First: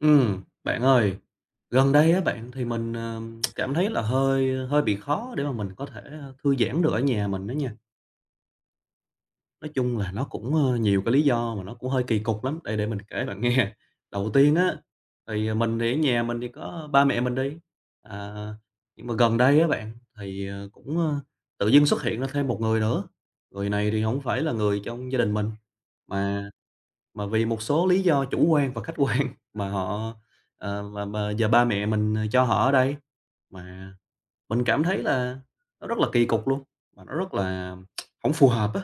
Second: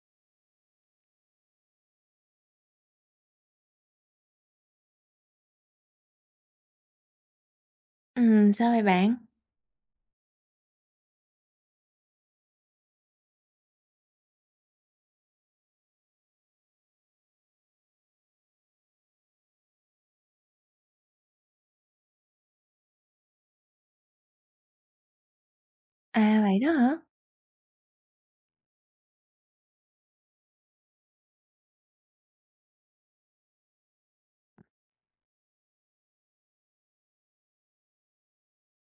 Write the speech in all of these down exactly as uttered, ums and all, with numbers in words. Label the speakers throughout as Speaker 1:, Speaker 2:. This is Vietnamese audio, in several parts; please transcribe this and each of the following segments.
Speaker 1: Ừm, bạn ơi, gần đây á bạn thì mình, ờ, cảm thấy là hơi ờ, hơi bị khó để mà mình có thể, ơ, thư giãn được ở nhà mình đó nha.
Speaker 2: Ừm, sao vậy bạn?
Speaker 1: Nói chung là nó cũng, ơ, nhiều cái lý do mà nó cũng hơi kỳ cục lắm, đây để mình kể bạn nghe. Đầu tiên á, thì ờ, mình thì ở nhà mình thì có ba mẹ mình đi, à, nhưng mà gần đây á bạn, thì, ờ, cũng, ơ, tự dưng xuất hiện ra thêm một người nữa. Người này thì không phải là người trong gia đình mình,
Speaker 2: À,
Speaker 1: mà
Speaker 2: vậy đó hả?
Speaker 1: mà vì một số lý do chủ quan và khách quan mà họ, ờ, mà mà giờ ba mẹ mình, ờ, cho họ ở đây, mà mình cảm thấy là nó rất là kỳ cục luôn, mà nó rất là không phù hợp á.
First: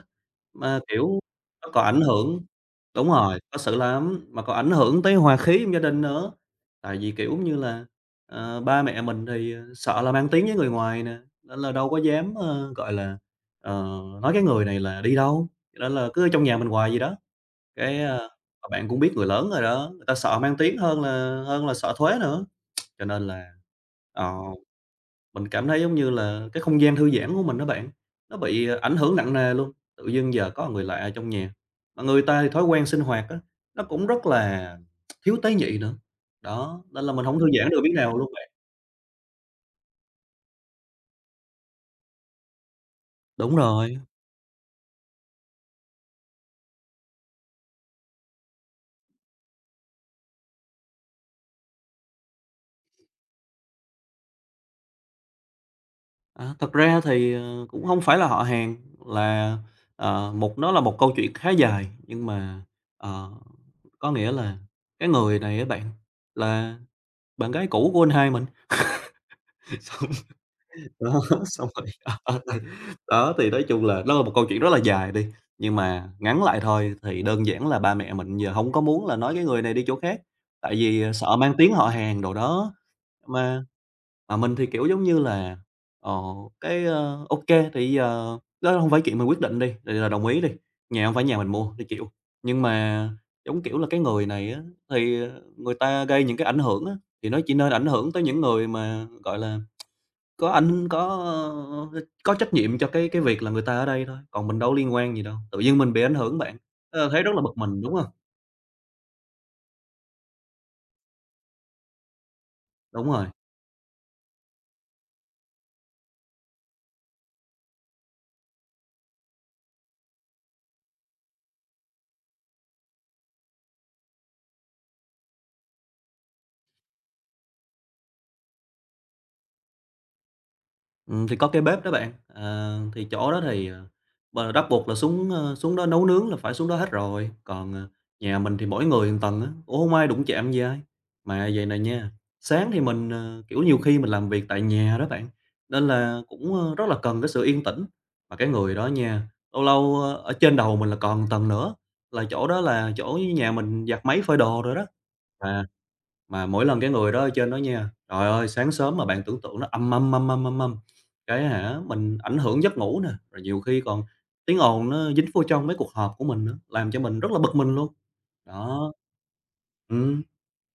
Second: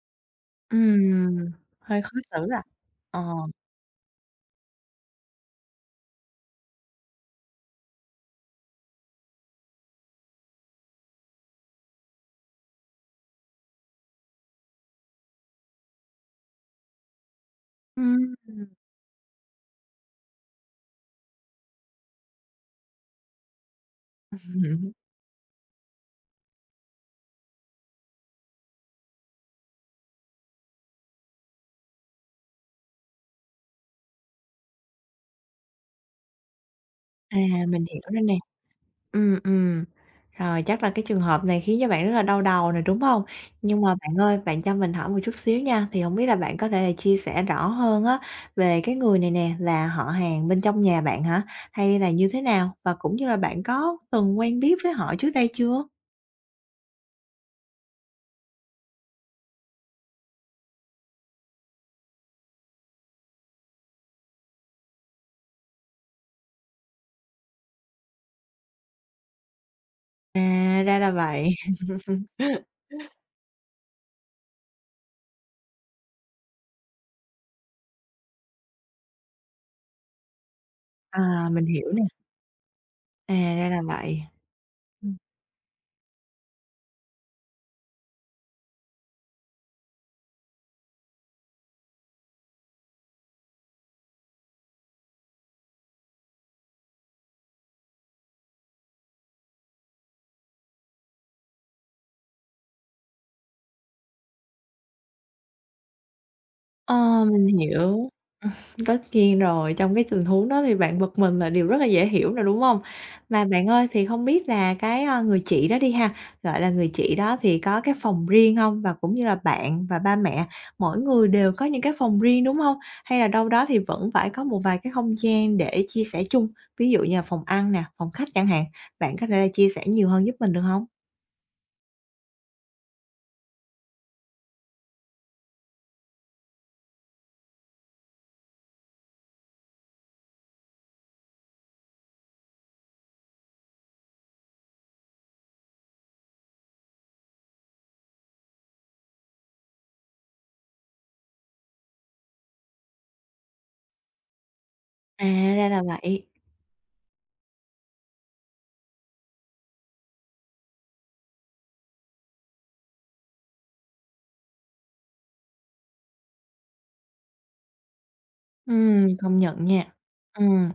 Speaker 1: Mà, kiểu,
Speaker 2: Ừm,
Speaker 1: nó còn ảnh
Speaker 2: hơi khó
Speaker 1: hưởng,
Speaker 2: xử à?
Speaker 1: đúng
Speaker 2: Ờ.
Speaker 1: rồi, có sự lắm, mà còn ảnh hưởng tới hòa khí trong gia đình nữa. Tại vì, kiểu như là, ờ, ba mẹ mình thì, ờ, sợ là mang tiếng với người ngoài nè, nên là đâu có dám, ơ, gọi là, ờ, nói cái người này là đi đâu, cho nên là cứ ở trong nhà mình hoài gì đó. Cái, ơ,
Speaker 2: Ừm.
Speaker 1: mà bạn cũng biết người lớn rồi đó, người ta sợ mang tiếng hơn là hơn là sợ thuế nữa. Cho nên là, ờ, mình cảm thấy giống như là cái không gian thư giãn của mình đó bạn, nó bị ờ, ảnh hưởng nặng nề luôn. Tự dưng giờ có người lạ ở trong nhà, mà người ta thì thói quen sinh hoạt á, nó cũng rất là thiếu tế nhị nữa. Đó, nên là mình
Speaker 2: À,
Speaker 1: hổng thư giãn được
Speaker 2: mình
Speaker 1: miếng
Speaker 2: hiểu
Speaker 1: nào
Speaker 2: rồi
Speaker 1: luôn
Speaker 2: nè.
Speaker 1: bạn.
Speaker 2: Ừm, ừm. Rồi, chắc là cái trường hợp này khiến cho bạn rất là đau đầu nè, đúng hông?
Speaker 1: Đúng
Speaker 2: Nhưng mà
Speaker 1: rồi.
Speaker 2: bạn ơi, bạn cho mình hỏi một chút xíu nha, thì hổng biết là bạn có thể là chia sẻ rõ hơn á, về cái người này nè là họ hàng bên trong nhà bạn hả? Hay là như thế nào? Và cũng như là bạn có từng quen biết với họ trước đây chưa?
Speaker 1: À, thật ra thì, ờ, cũng không phải là họ hàng, là, ờ, một nó là một câu chuyện khá dài, nhưng mà, ờ, có nghĩa là cái người này á bạn là bạn gái cũ của anh hai mình. Xong
Speaker 2: À, ra là
Speaker 1: đó,
Speaker 2: vậy.
Speaker 1: xong rồi đó, đó, thì nói chung là nó là một câu chuyện rất là dài đi, nhưng mà ngắn lại thôi thì đơn giản là ba mẹ mình giờ không có muốn là nói cái người này đi chỗ khác, tại vì, ờ, sợ
Speaker 2: À,
Speaker 1: mang
Speaker 2: mình
Speaker 1: tiếng họ
Speaker 2: hiểu nè.
Speaker 1: hàng đồ đó,
Speaker 2: À,
Speaker 1: mà
Speaker 2: ra là vậy.
Speaker 1: mà mình thì, kiểu, giống
Speaker 2: Ừm.
Speaker 1: như là, ờ, cái, ơ, ô thì bây đó không phải chuyện mình quyết định đi, thì là đồng ý đi, nhà không phải nhà mình mua, thì chịu. Nhưng mà, giống kiểu là, cái người này á, thì, ờ, người ta gây những cái ảnh hưởng á, thì nó chỉ nên ảnh hưởng tới những người mà, gọi là, có ảnh có, ơ, có trách nhiệm cho cái cái việc là người ta ở đây thôi, còn mình đâu liên quan gì đâu, tự nhiên mình bị ảnh hưởng bạn, ờ, thấy
Speaker 2: Ờ,
Speaker 1: rất là
Speaker 2: mình
Speaker 1: bực mình, đúng
Speaker 2: hiểu.
Speaker 1: không?
Speaker 2: Tất nhiên rồi, trong cái tình huống đó thì bạn bực mình là điều rất là dễ hiểu rồi, đúng không?
Speaker 1: Đúng rồi.
Speaker 2: Mà bạn ơi, thì không biết là cái, ơ, người chị đó đi ha, gọi là, người chị đó thì có cái phòng riêng không? Và cũng như là bạn và ba mẹ mỗi người đều có những cái phòng riêng, đúng không? Hay là đâu đó thì vẫn phải có một vài cái không gian để chia sẻ chung, ví dụ như là phòng ăn nè, phòng khách chẳng hạn, bạn có thể là chia sẻ nhiều hơn giúp mình được không?
Speaker 1: Ừm, thì có cái bếp đó bạn, ờ, thì chỗ đó thì, ờ, b bắt buộc là xuống, ơ, xuống đó nấu nướng là phải xuống đó hết rồi, còn, ờ, nhà mình thì mỗi người một tầng á, cũng hông ai đụng chạm gì ai. Mà vầy này nha, sáng thì mình, ờ, kiểu, nhiều khi mình làm việc tại nhà đó bạn, nên là cũng, ơ, rất là cần cái sự yên tĩnh. Mà cái người đó nha, lâu lâu, ơ, ở trên đầu mình là còn một tầng nữa, là chỗ đó là chỗ nhà mình giặt máy phơi đồ rồi đó,
Speaker 2: À, ra là vậy.
Speaker 1: mà mỗi lần cái người đó ở trên đó nha, trời ơi, sáng sớm mà bạn tưởng tượng nó "âm âm âm âm âm âm", cái hả, mình ảnh hưởng giấc ngủ nè, rồi nhiều khi còn tiếng ồn nó dính vô trong mấy cuộc họp của mình nữa, làm cho mình rất là bực mình luôn. Đó.
Speaker 2: Ừm, công nhận nha.
Speaker 1: Ừm.
Speaker 2: Ừm.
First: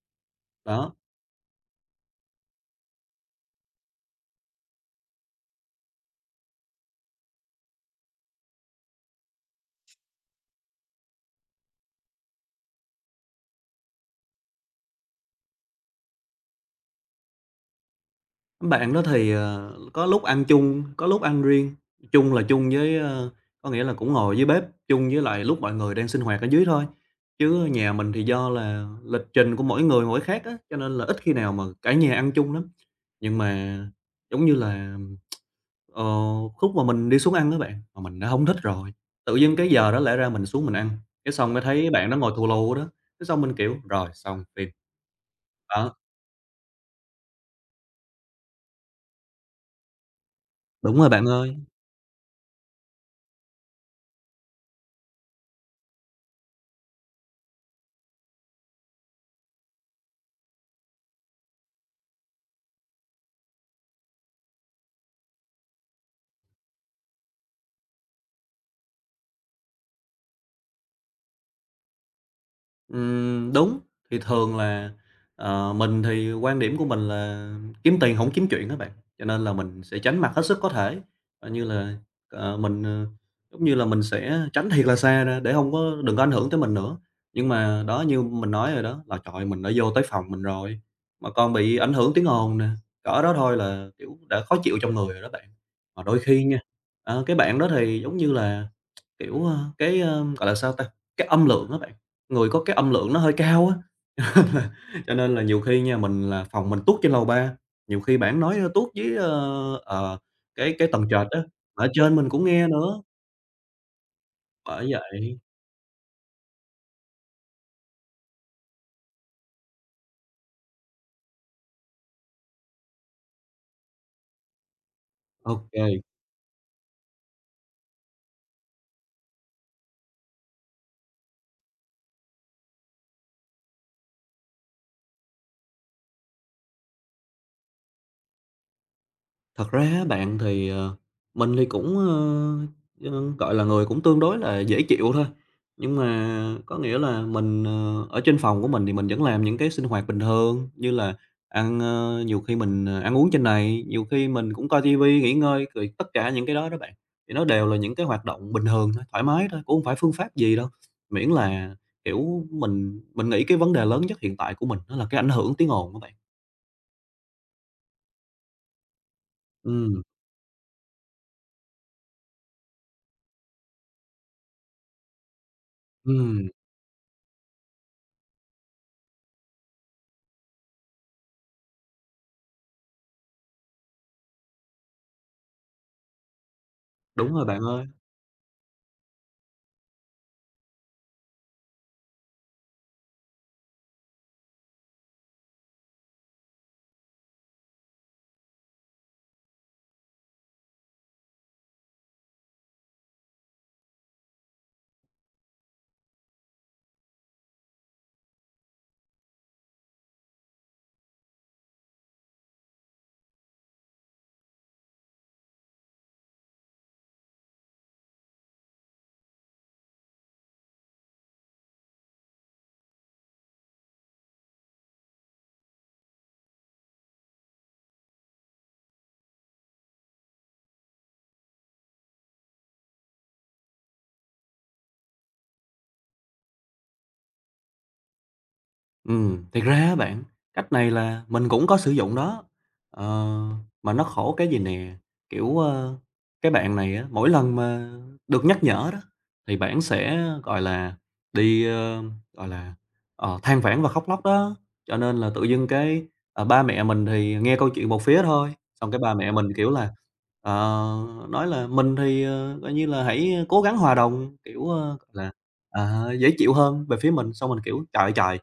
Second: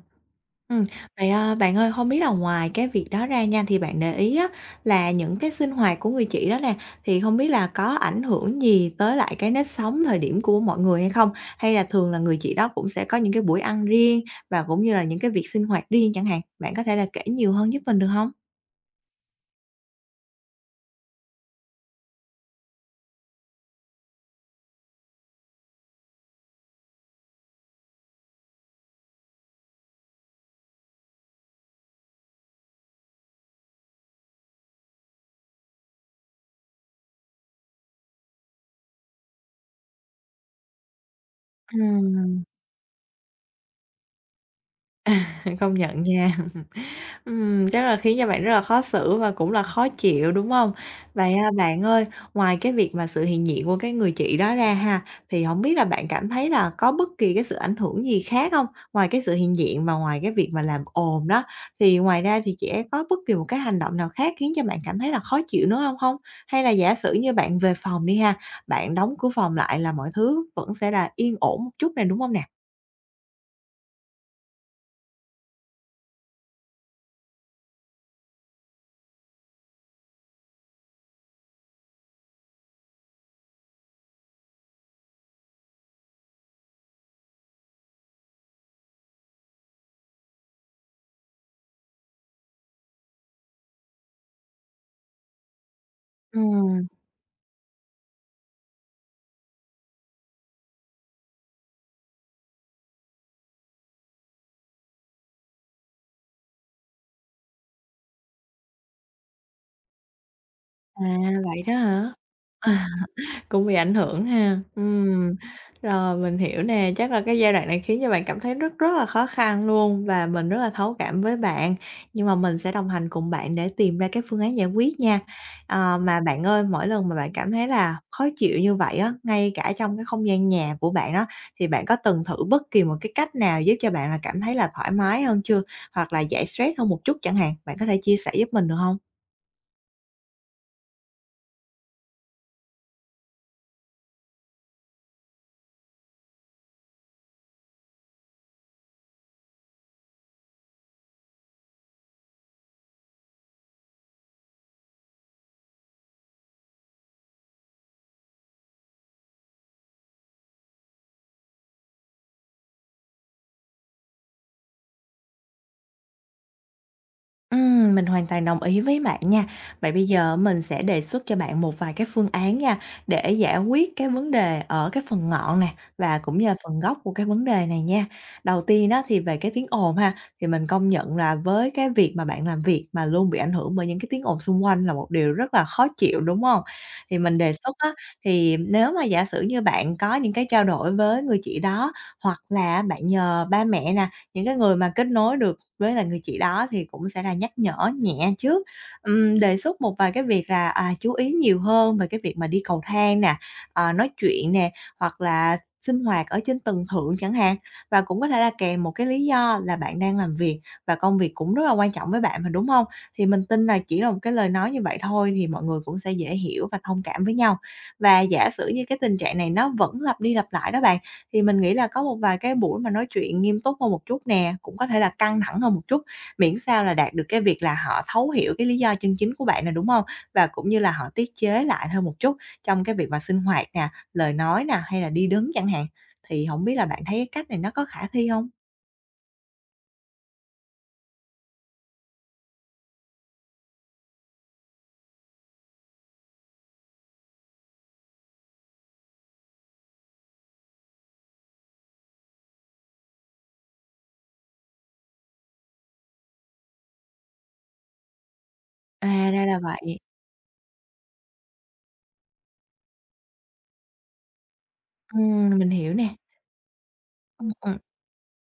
Speaker 2: Ừm,
Speaker 1: Đó.
Speaker 2: vậy, ờ, bạn ơi, hông biết là ngoài cái việc đó ra nha, thì bạn để ý á là những cái sinh hoạt của người chị đó nè, thì hông biết là có ảnh hưởng gì tới lại cái nếp sống thời điểm của mọi người hay không? Hay là thường là người chị đó cũng sẽ có những cái buổi ăn riêng và cũng như là những cái việc sinh hoạt riêng chẳng hạn? Bạn có thể là kể nhiều hơn giúp mình được hông?
Speaker 1: Bạn đó thì, ờ, có lúc ăn chung, có lúc ăn riêng. Chung là chung với, ơ, có nghĩa là cũng ngồi dưới bếp chung với lại lúc mọi người đang sinh hoạt ở dưới thôi. Chứ nhà mình thì do là lịch trình của mỗi người mỗi khác á, cho nên là ít khi nào mà cả nhà ăn chung lắm. Nhưng mà, giống như là, ờ, khúc mà mình đi xuống ăn á bạn, mà mình đã không thích rồi, tự dưng cái giờ đó lẽ ra mình xuống mình ăn, cái xong mới thấy bạn đó ngồi
Speaker 2: Ừm,
Speaker 1: thù lù đó, cái xong mình, kiểu, rồi xong phim.
Speaker 2: công
Speaker 1: Đó,
Speaker 2: nhận nha. Ừm, chắc là khiến cho bạn rất là khó xử và cũng là khó chịu, đúng không?
Speaker 1: đúng rồi bạn
Speaker 2: Vậy, à,
Speaker 1: ơi.
Speaker 2: bạn ơi, ngoài cái việc mà sự hiện diện của cái người chị đó ra ha, thì không biết là bạn cảm thấy là có bất kỳ cái sự ảnh hưởng gì khác không? Ngoài cái sự hiện diện và ngoài cái việc mà làm ồn đó, thì ngoài ra thì chị ấy có bất kỳ một cái hành động nào khác khiến cho bạn cảm thấy là khó chịu nữa không không? Hay là giả sử như bạn về phòng đi ha, bạn đóng cửa phòng lại là mọi thứ vẫn sẽ là yên ổn một chút này đúng không nè?
Speaker 1: Ừm, đúng, thì thường là, ờ, mình thì quan điểm của mình là kiếm tiền không kiếm chuyện á bạn, cho nên là mình sẽ tránh mặt hết sức có thể, coi như là, ờ, mình, ờ, giống như là, mình sẽ tránh thiệt là xa ra để không có đừng có ảnh hưởng tới mình nữa. Nhưng mà đó, như mình nói rồi đó, là trời ơi, mình đã vô tới phòng mình rồi, mà còn bị ảnh hưởng tiếng ồn nè, cỡ đó thôi là, kiểu, đã khó chịu trong người rồi đó bạn. Mà đôi
Speaker 2: Ừ,
Speaker 1: khi nha, ờ, cái bạn đó thì giống như là, kiểu, ơ, cái, ơ, gọi là sao ta, cái âm lượng á bạn, người có cái âm lượng nó hơi cao á, là- cho nên là nhiều khi nha, mình là phòng mình tuốt trên lầu ba, nhiều khi bản nói ờ, tuốt với ơ, ờ, cái cái
Speaker 2: À,
Speaker 1: tầng trệt á,
Speaker 2: vậy đó
Speaker 1: mà ở
Speaker 2: hả?
Speaker 1: trên mình cũng nghe nữa,
Speaker 2: Cũng bị ảnh hưởng ha.
Speaker 1: bởi
Speaker 2: Ừm,
Speaker 1: vậy.
Speaker 2: rồi mình hiểu nè, chắc là cái giai đoạn này khiến cho bạn cảm thấy rất rất là khó khăn luôn và mình rất là thấu cảm với bạn, nhưng mà mình sẽ đồng hành cùng bạn để tìm ra cái phương án giải quyết nha. Ờ,
Speaker 1: Ok.
Speaker 2: mà bạn ơi, mỗi lần mà bạn cảm thấy là khó chịu như vậy á, ngay cả trong cái không gian nhà của bạn đó, thì bạn có từng thử bất kỳ một cái cách nào giúp cho bạn là cảm thấy là thoải mái hơn chưa? Hoặc là giải stress hơn một chút chẳng hạn, bạn có thể chia sẻ giúp mình được không?
Speaker 1: Thật ra á bạn thì, ờ, mình thì cũng, ơ, ơ, gọi là, người cũng tương đối là dễ chịu thôi, nhưng mà có nghĩa là mình, ờ, ở trên phòng của mình thì mình vẫn làm những cái sinh hoạt bình thường như là ăn, ơ nhiều khi mình, ờ, ăn uống trên này, nhiều khi mình cũng coi tivi nghỉ ngơi, rồi tất cả những cái đó đó bạn, thì nó đều là những cái hoạt động bình thường thôi, thoải mái thôi, cũng không phải phương pháp gì đâu. Miễn là, kiểu, mình mình nghĩ cái vấn đề lớn nhất hiện tại của mình đó là cái ảnh hưởng tiếng ồn á bạn.
Speaker 2: Ừm, mình hoàn toàn đồng ý với bạn nha. Vậy
Speaker 1: Ừm,
Speaker 2: bây giờ mình sẽ đề xuất cho bạn một vài cái phương án nha, để giải quyết cái vấn đề ở cái phần ngọn nè, và cũng như
Speaker 1: ừm,
Speaker 2: là phần gốc của cái vấn đề này nha. Đầu tiên đó thì về cái tiếng ồn ha, thì mình công nhận là với cái việc mà bạn làm việc mà luôn bị ảnh hưởng bởi những cái tiếng ồn xung quanh là một điều rất là khó chịu, đúng không? Thì
Speaker 1: đúng
Speaker 2: mình
Speaker 1: rồi
Speaker 2: đề
Speaker 1: bạn
Speaker 2: xuất
Speaker 1: ơi.
Speaker 2: á, thì nếu mà giả sử như bạn có những cái trao đổi với người chị đó, hoặc là bạn nhờ ba mẹ nè, những cái người mà kết nối được với là người chị đó thì cũng sẽ là nhắc nhở nhẹ trước, ừm, đề xuất một vài cái việc là, à, chú ý nhiều hơn về cái việc mà đi cầu thang nè, ờ, nói chuyện nè, hoặc là sinh hoạt ở trên tầng thượng chẳng hạn. Và cũng có thể là kèm một cái lý do là bạn đang làm việc và công việc cũng rất là quan trọng với bạn mà, đúng không? Thì mình tin là chỉ là một cái lời nói như vậy thôi thì mọi người cũng sẽ dễ hiểu và thông cảm với nhau. Và giả sử như cái tình trạng này nó vẫn lặp đi lặp lại đó bạn, thì mình nghĩ là có một vài cái buổi mà nói chuyện nghiêm túc hơn một chút nè, cũng có thể là căng thẳng hơn một chút, miễn sao là đạt được cái việc là họ thấu hiểu cái lý do chân chính của bạn nè, đúng không? Và cũng như là họ tiết chế lại hơn một chút trong cái việc mà sinh hoạt nè, lời nói nè, hay là đi đứng chẳng hạn. Thì không biết là bạn thấy cái cách này nó có khả thi không?
Speaker 1: Ừm, thiệt ra á bạn, cách này là mình cũng có sử dụng đó, ờ, mà nó khổ cái gì nè, kiểu, ơ, cái bạn này á, mỗi lần mà được nhắc nhở đó, thì bạn sẽ, gọi là, đi, ơ, gọi là, ờ, than vãn và khóc lóc đó. Cho nên là tự dưng cái, ờ, ba mẹ mình thì nghe câu chuyện một phía thôi, xong cái ba
Speaker 2: À,
Speaker 1: mẹ
Speaker 2: ra
Speaker 1: mình,
Speaker 2: là
Speaker 1: kiểu là,
Speaker 2: vậy.
Speaker 1: ờ, nói là mình thì, ờ, coi như là, hãy cố gắng hòa đồng, kiểu, ơ, gọi là,
Speaker 2: Ừm, mình hiểu
Speaker 1: à,
Speaker 2: nè.
Speaker 1: dễ chịu hơn về phía mình.
Speaker 2: Ừm,
Speaker 1: Xong mình,
Speaker 2: ừm.
Speaker 1: kiểu, "Trời trời!"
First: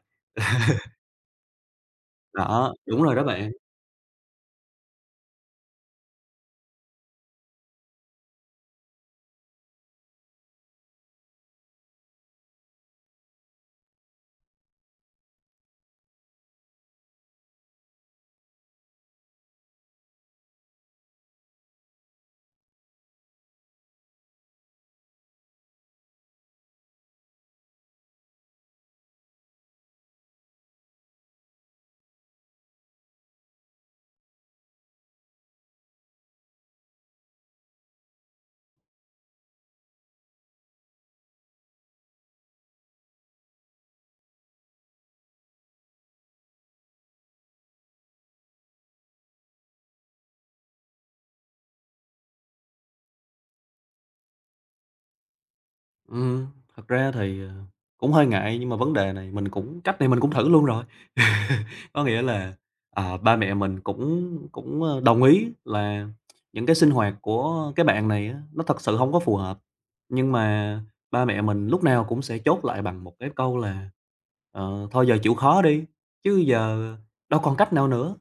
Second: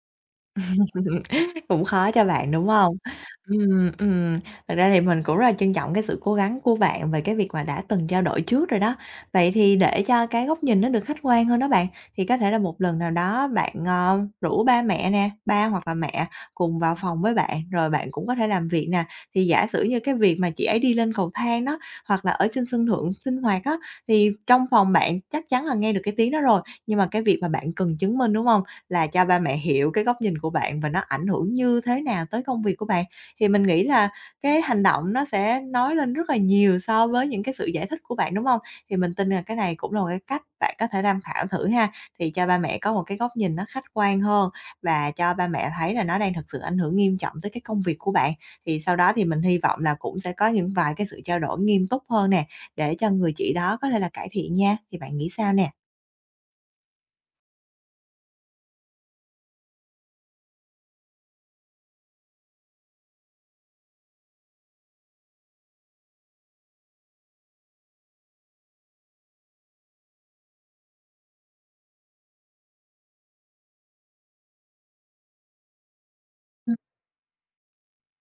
Speaker 2: Cũng khó cho bạn, đúng
Speaker 1: Đó,
Speaker 2: không?
Speaker 1: đúng rồi đó bạn.
Speaker 2: Ừm, ừm, thật ra thì mình cũng rất là trân trọng cái sự cố gắng của bạn về cái việc mà đã từng trao đổi trước rồi đó. Vậy thì để cho cái góc nhìn nó được khách quan hơn đó bạn, thì có thể là một lần nào đó bạn, ờ, rủ ba mẹ nè, ba hoặc là mẹ cùng vào phòng với bạn, rồi bạn cũng có thể làm việc nè. Thì giả sử như cái việc mà chị ấy đi lên cầu thang đó, hoặc là ở trên sân thượng sinh hoạt đó, thì trong phòng bạn chắc chắn là nghe được cái tiếng đó rồi, nhưng mà cái việc mà bạn cần chứng minh, đúng không? Là cho ba mẹ hiểu cái góc nhìn của bạn và nó ảnh hưởng như thế nào tới công việc của bạn. Thì mình nghĩ là cái hành động nó sẽ nói lên rất là nhiều so với những cái sự giải thích của bạn, đúng không? Thì mình tin là cái này cũng là một cái cách bạn có thể tham khảo thử ha, thì cho ba mẹ có một cái góc nhìn nó khách quan hơn và cho ba mẹ thấy là nó đang thực sự ảnh hưởng nghiêm trọng tới cái công việc của bạn. Thì sau đó thì mình hy vọng là cũng sẽ có những vài cái sự trao đổi nghiêm túc hơn nè, để cho người chị đó có thể là cải thiện nha, thì bạn nghĩ sao nè?
Speaker 1: Ừm, thật ra thì, ờ, cũng hơi ngại nhưng mà vấn đề này mình cũng cách này mình cũng thử luôn rồi. Có nghĩa là, ờ, ba mẹ mình cũng cũng, ơ, đồng ý là những cái sinh hoạt của cái bạn này á, nó thật sự không có phù hợp. Nhưng mà ba mẹ mình lúc nào cũng sẽ chốt lại bằng một cái câu là "Ờ, thôi giờ chịu khó đi, chứ
Speaker 2: Ừm.
Speaker 1: giờ đâu còn cách nào nữa."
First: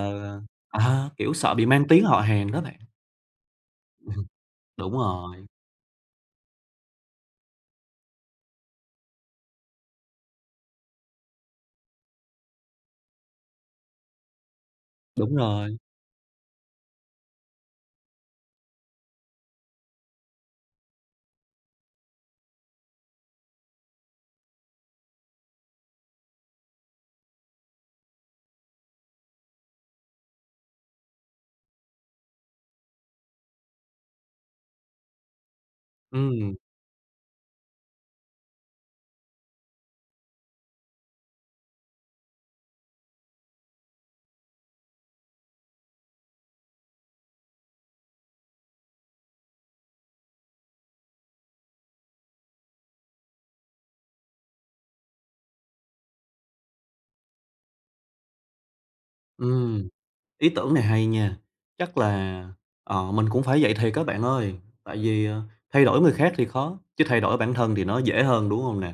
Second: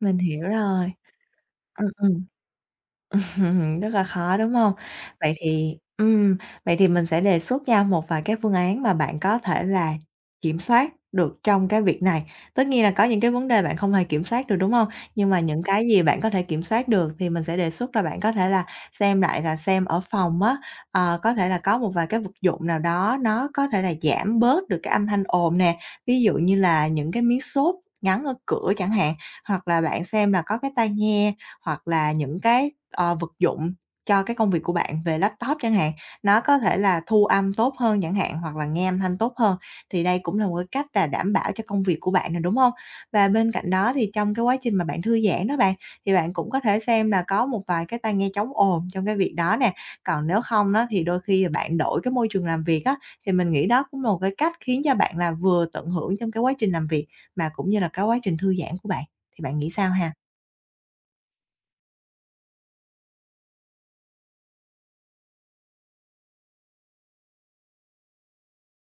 Speaker 2: Mình hiểu rồi.
Speaker 1: à, kiểu, sợ bị
Speaker 2: Ừm,
Speaker 1: mang tiếng họ
Speaker 2: ừm.
Speaker 1: hàng đó bạn.
Speaker 2: Rất là khó, đúng không?
Speaker 1: Đúng
Speaker 2: Vậy
Speaker 1: rồi,
Speaker 2: thì ừm, vậy thì mình sẽ đề xuất nha một vài cái phương án mà bạn có thể là kiểm soát được trong cái việc này. Tất nhiên là có những cái vấn đề bạn không hề kiểm soát được, đúng không? Nhưng
Speaker 1: đúng
Speaker 2: mà những
Speaker 1: rồi.
Speaker 2: cái gì bạn có thể kiểm soát được thì mình sẽ đề xuất là bạn có thể là xem lại là xem ở phòng á, ờ, có thể là có một vài cái vật dụng nào đó nó có thể là giảm bớt được cái âm thanh ồn nè, ví dụ như là những cái miếng xốp gắn ở cửa chẳng hạn, hoặc là bạn xem là có cái tai nghe, hoặc là những cái ờ, vật dụng cho cái công việc của bạn về laptop chẳng hạn, nó
Speaker 1: Ừm,
Speaker 2: có thể là thu âm tốt hơn chẳng hạn, hoặc là nghe âm thanh tốt hơn, thì đây cũng là một cái cách là đảm bảo cho công việc của bạn nè, đúng không? Và bên cạnh đó thì trong cái quá trình mà bạn thư giãn đó bạn, thì bạn cũng có thể xem là có một vài cái tai nghe chống ồn trong cái việc đó nè. Còn nếu không đó thì đôi khi là bạn đổi cái môi trường làm việc á, thì mình nghĩ đó cũng là một cái cách khiến cho bạn là vừa tận hưởng trong cái quá trình làm việc, mà cũng như là cái quá trình thư giãn của bạn, thì bạn nghĩ
Speaker 1: ừm.
Speaker 2: sao ha?
Speaker 1: Ý tưởng này hay nha, chắc là, ờ, mình cũng phải vậy thiệt các bạn ơi, tại vì, ờ, thay đổi người khác thì khó, chứ thay đổi bản thân thì nó dễ hơn, đúng không nè?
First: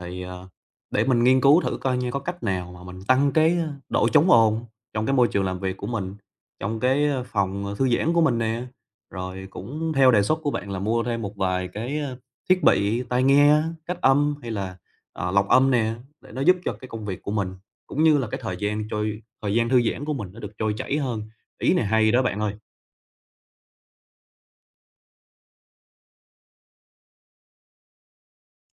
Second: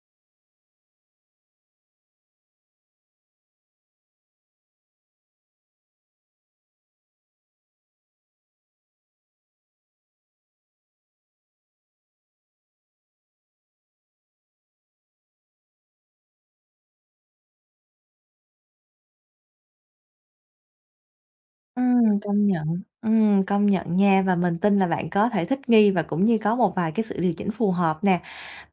Speaker 1: Thì, ờ, để mình nghiên cứu thử coi nha có cách nào mà mình tăng cái, ơ, độ chống ồn trong cái môi trường làm việc của mình, trong cái, ơ, phòng, ờ, thư giãn của mình nè. Rồi cũng theo đề xuất của bạn là mua thêm một vài cái, ơ, thiết bị tai nghe, cách âm hay là, ờ, lọc âm nè, để nó giúp cho cái công việc của mình, cũng như là cái thời gian trôi thời gian thư giãn của mình nó được trôi chảy hơn. Ý này hay
Speaker 2: Ừm,
Speaker 1: đó bạn
Speaker 2: công
Speaker 1: ơi.
Speaker 2: nhận, ừm, công nhận nha, và mình tin là bạn có thể thích nghi và cũng như có một vài cái sự điều chỉnh phù hợp nè.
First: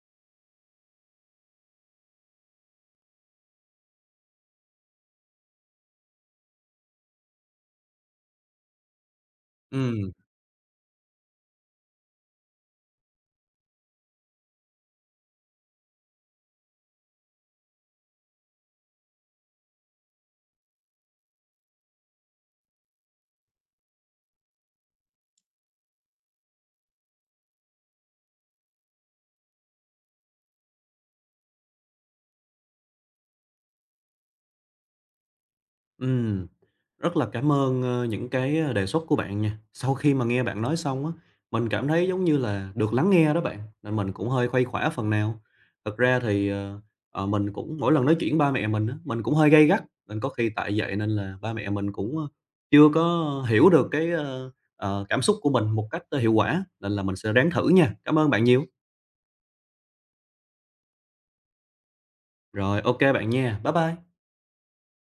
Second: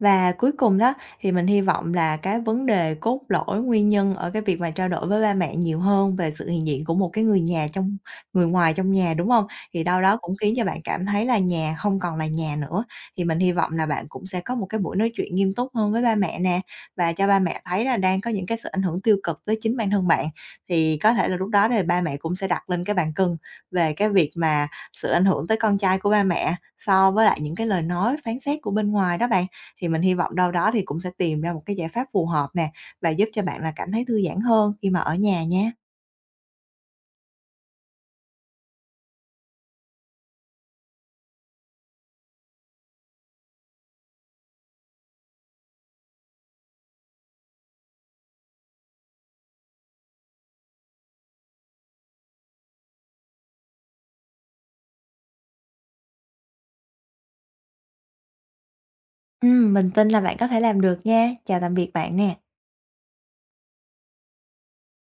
Speaker 2: Và cuối cùng đó, thì mình hy vọng là cái vấn đề cốt lõi, nguyên nhân ở cái việc mà trao đổi với ba mẹ nhiều hơn về sự hiện diện của một cái người nhà trong người ngoài trong nhà, đúng không? Thì đâu
Speaker 1: Ừm.
Speaker 2: đó cũng khiến cho bạn cảm thấy là nhà không còn là nhà nữa. Thì mình hy vọng là bạn cũng sẽ có một cái buổi nói chuyện nghiêm túc hơn với ba mẹ nè, và cho ba mẹ thấy là đang có những cái sự ảnh hưởng tiêu cực tới chính bản thân bạn. Thì có thể là lúc đó thì ba mẹ cũng sẽ đặt lên cái bàn cân về cái việc mà sự ảnh hưởng tới con trai của ba mẹ so với lại những cái lời nói phán xét của bên ngoài đó bạn. Thì mình hy vọng đâu đó thì cũng sẽ tìm ra một cái giải pháp phù hợp nè, và giúp cho bạn là cảm thấy thư giãn hơn khi mà ở nhà nha.
Speaker 1: Ừm, rất là cảm ơn, ơ, những cái, ơ, đề xuất của bạn nha. Sau khi mà nghe bạn nói xong á, mình cảm thấy giống như là được lắng nghe đó bạn, nên mình cũng hơi khuây khỏa phần nào. Thật ra thì, ờ, ờ, mình cũng mỗi lần nói chuyện với ba mẹ mình á, mình cũng hơi gay gắt, nên có khi tại vậy nên là ba mẹ mình cũng, ơ, chưa có hiểu được cái, ơ, ờ, cảm xúc của mình một cách, ơ, hiệu quả, nên là mình sẽ ráng thử nha. Cảm ơn bạn nhiều.
Speaker 2: Ừm, mình tin là bạn có thể làm được nha. Chào tạm biệt bạn nè.
Speaker 1: Rồi, ok bạn nha. Bye bye.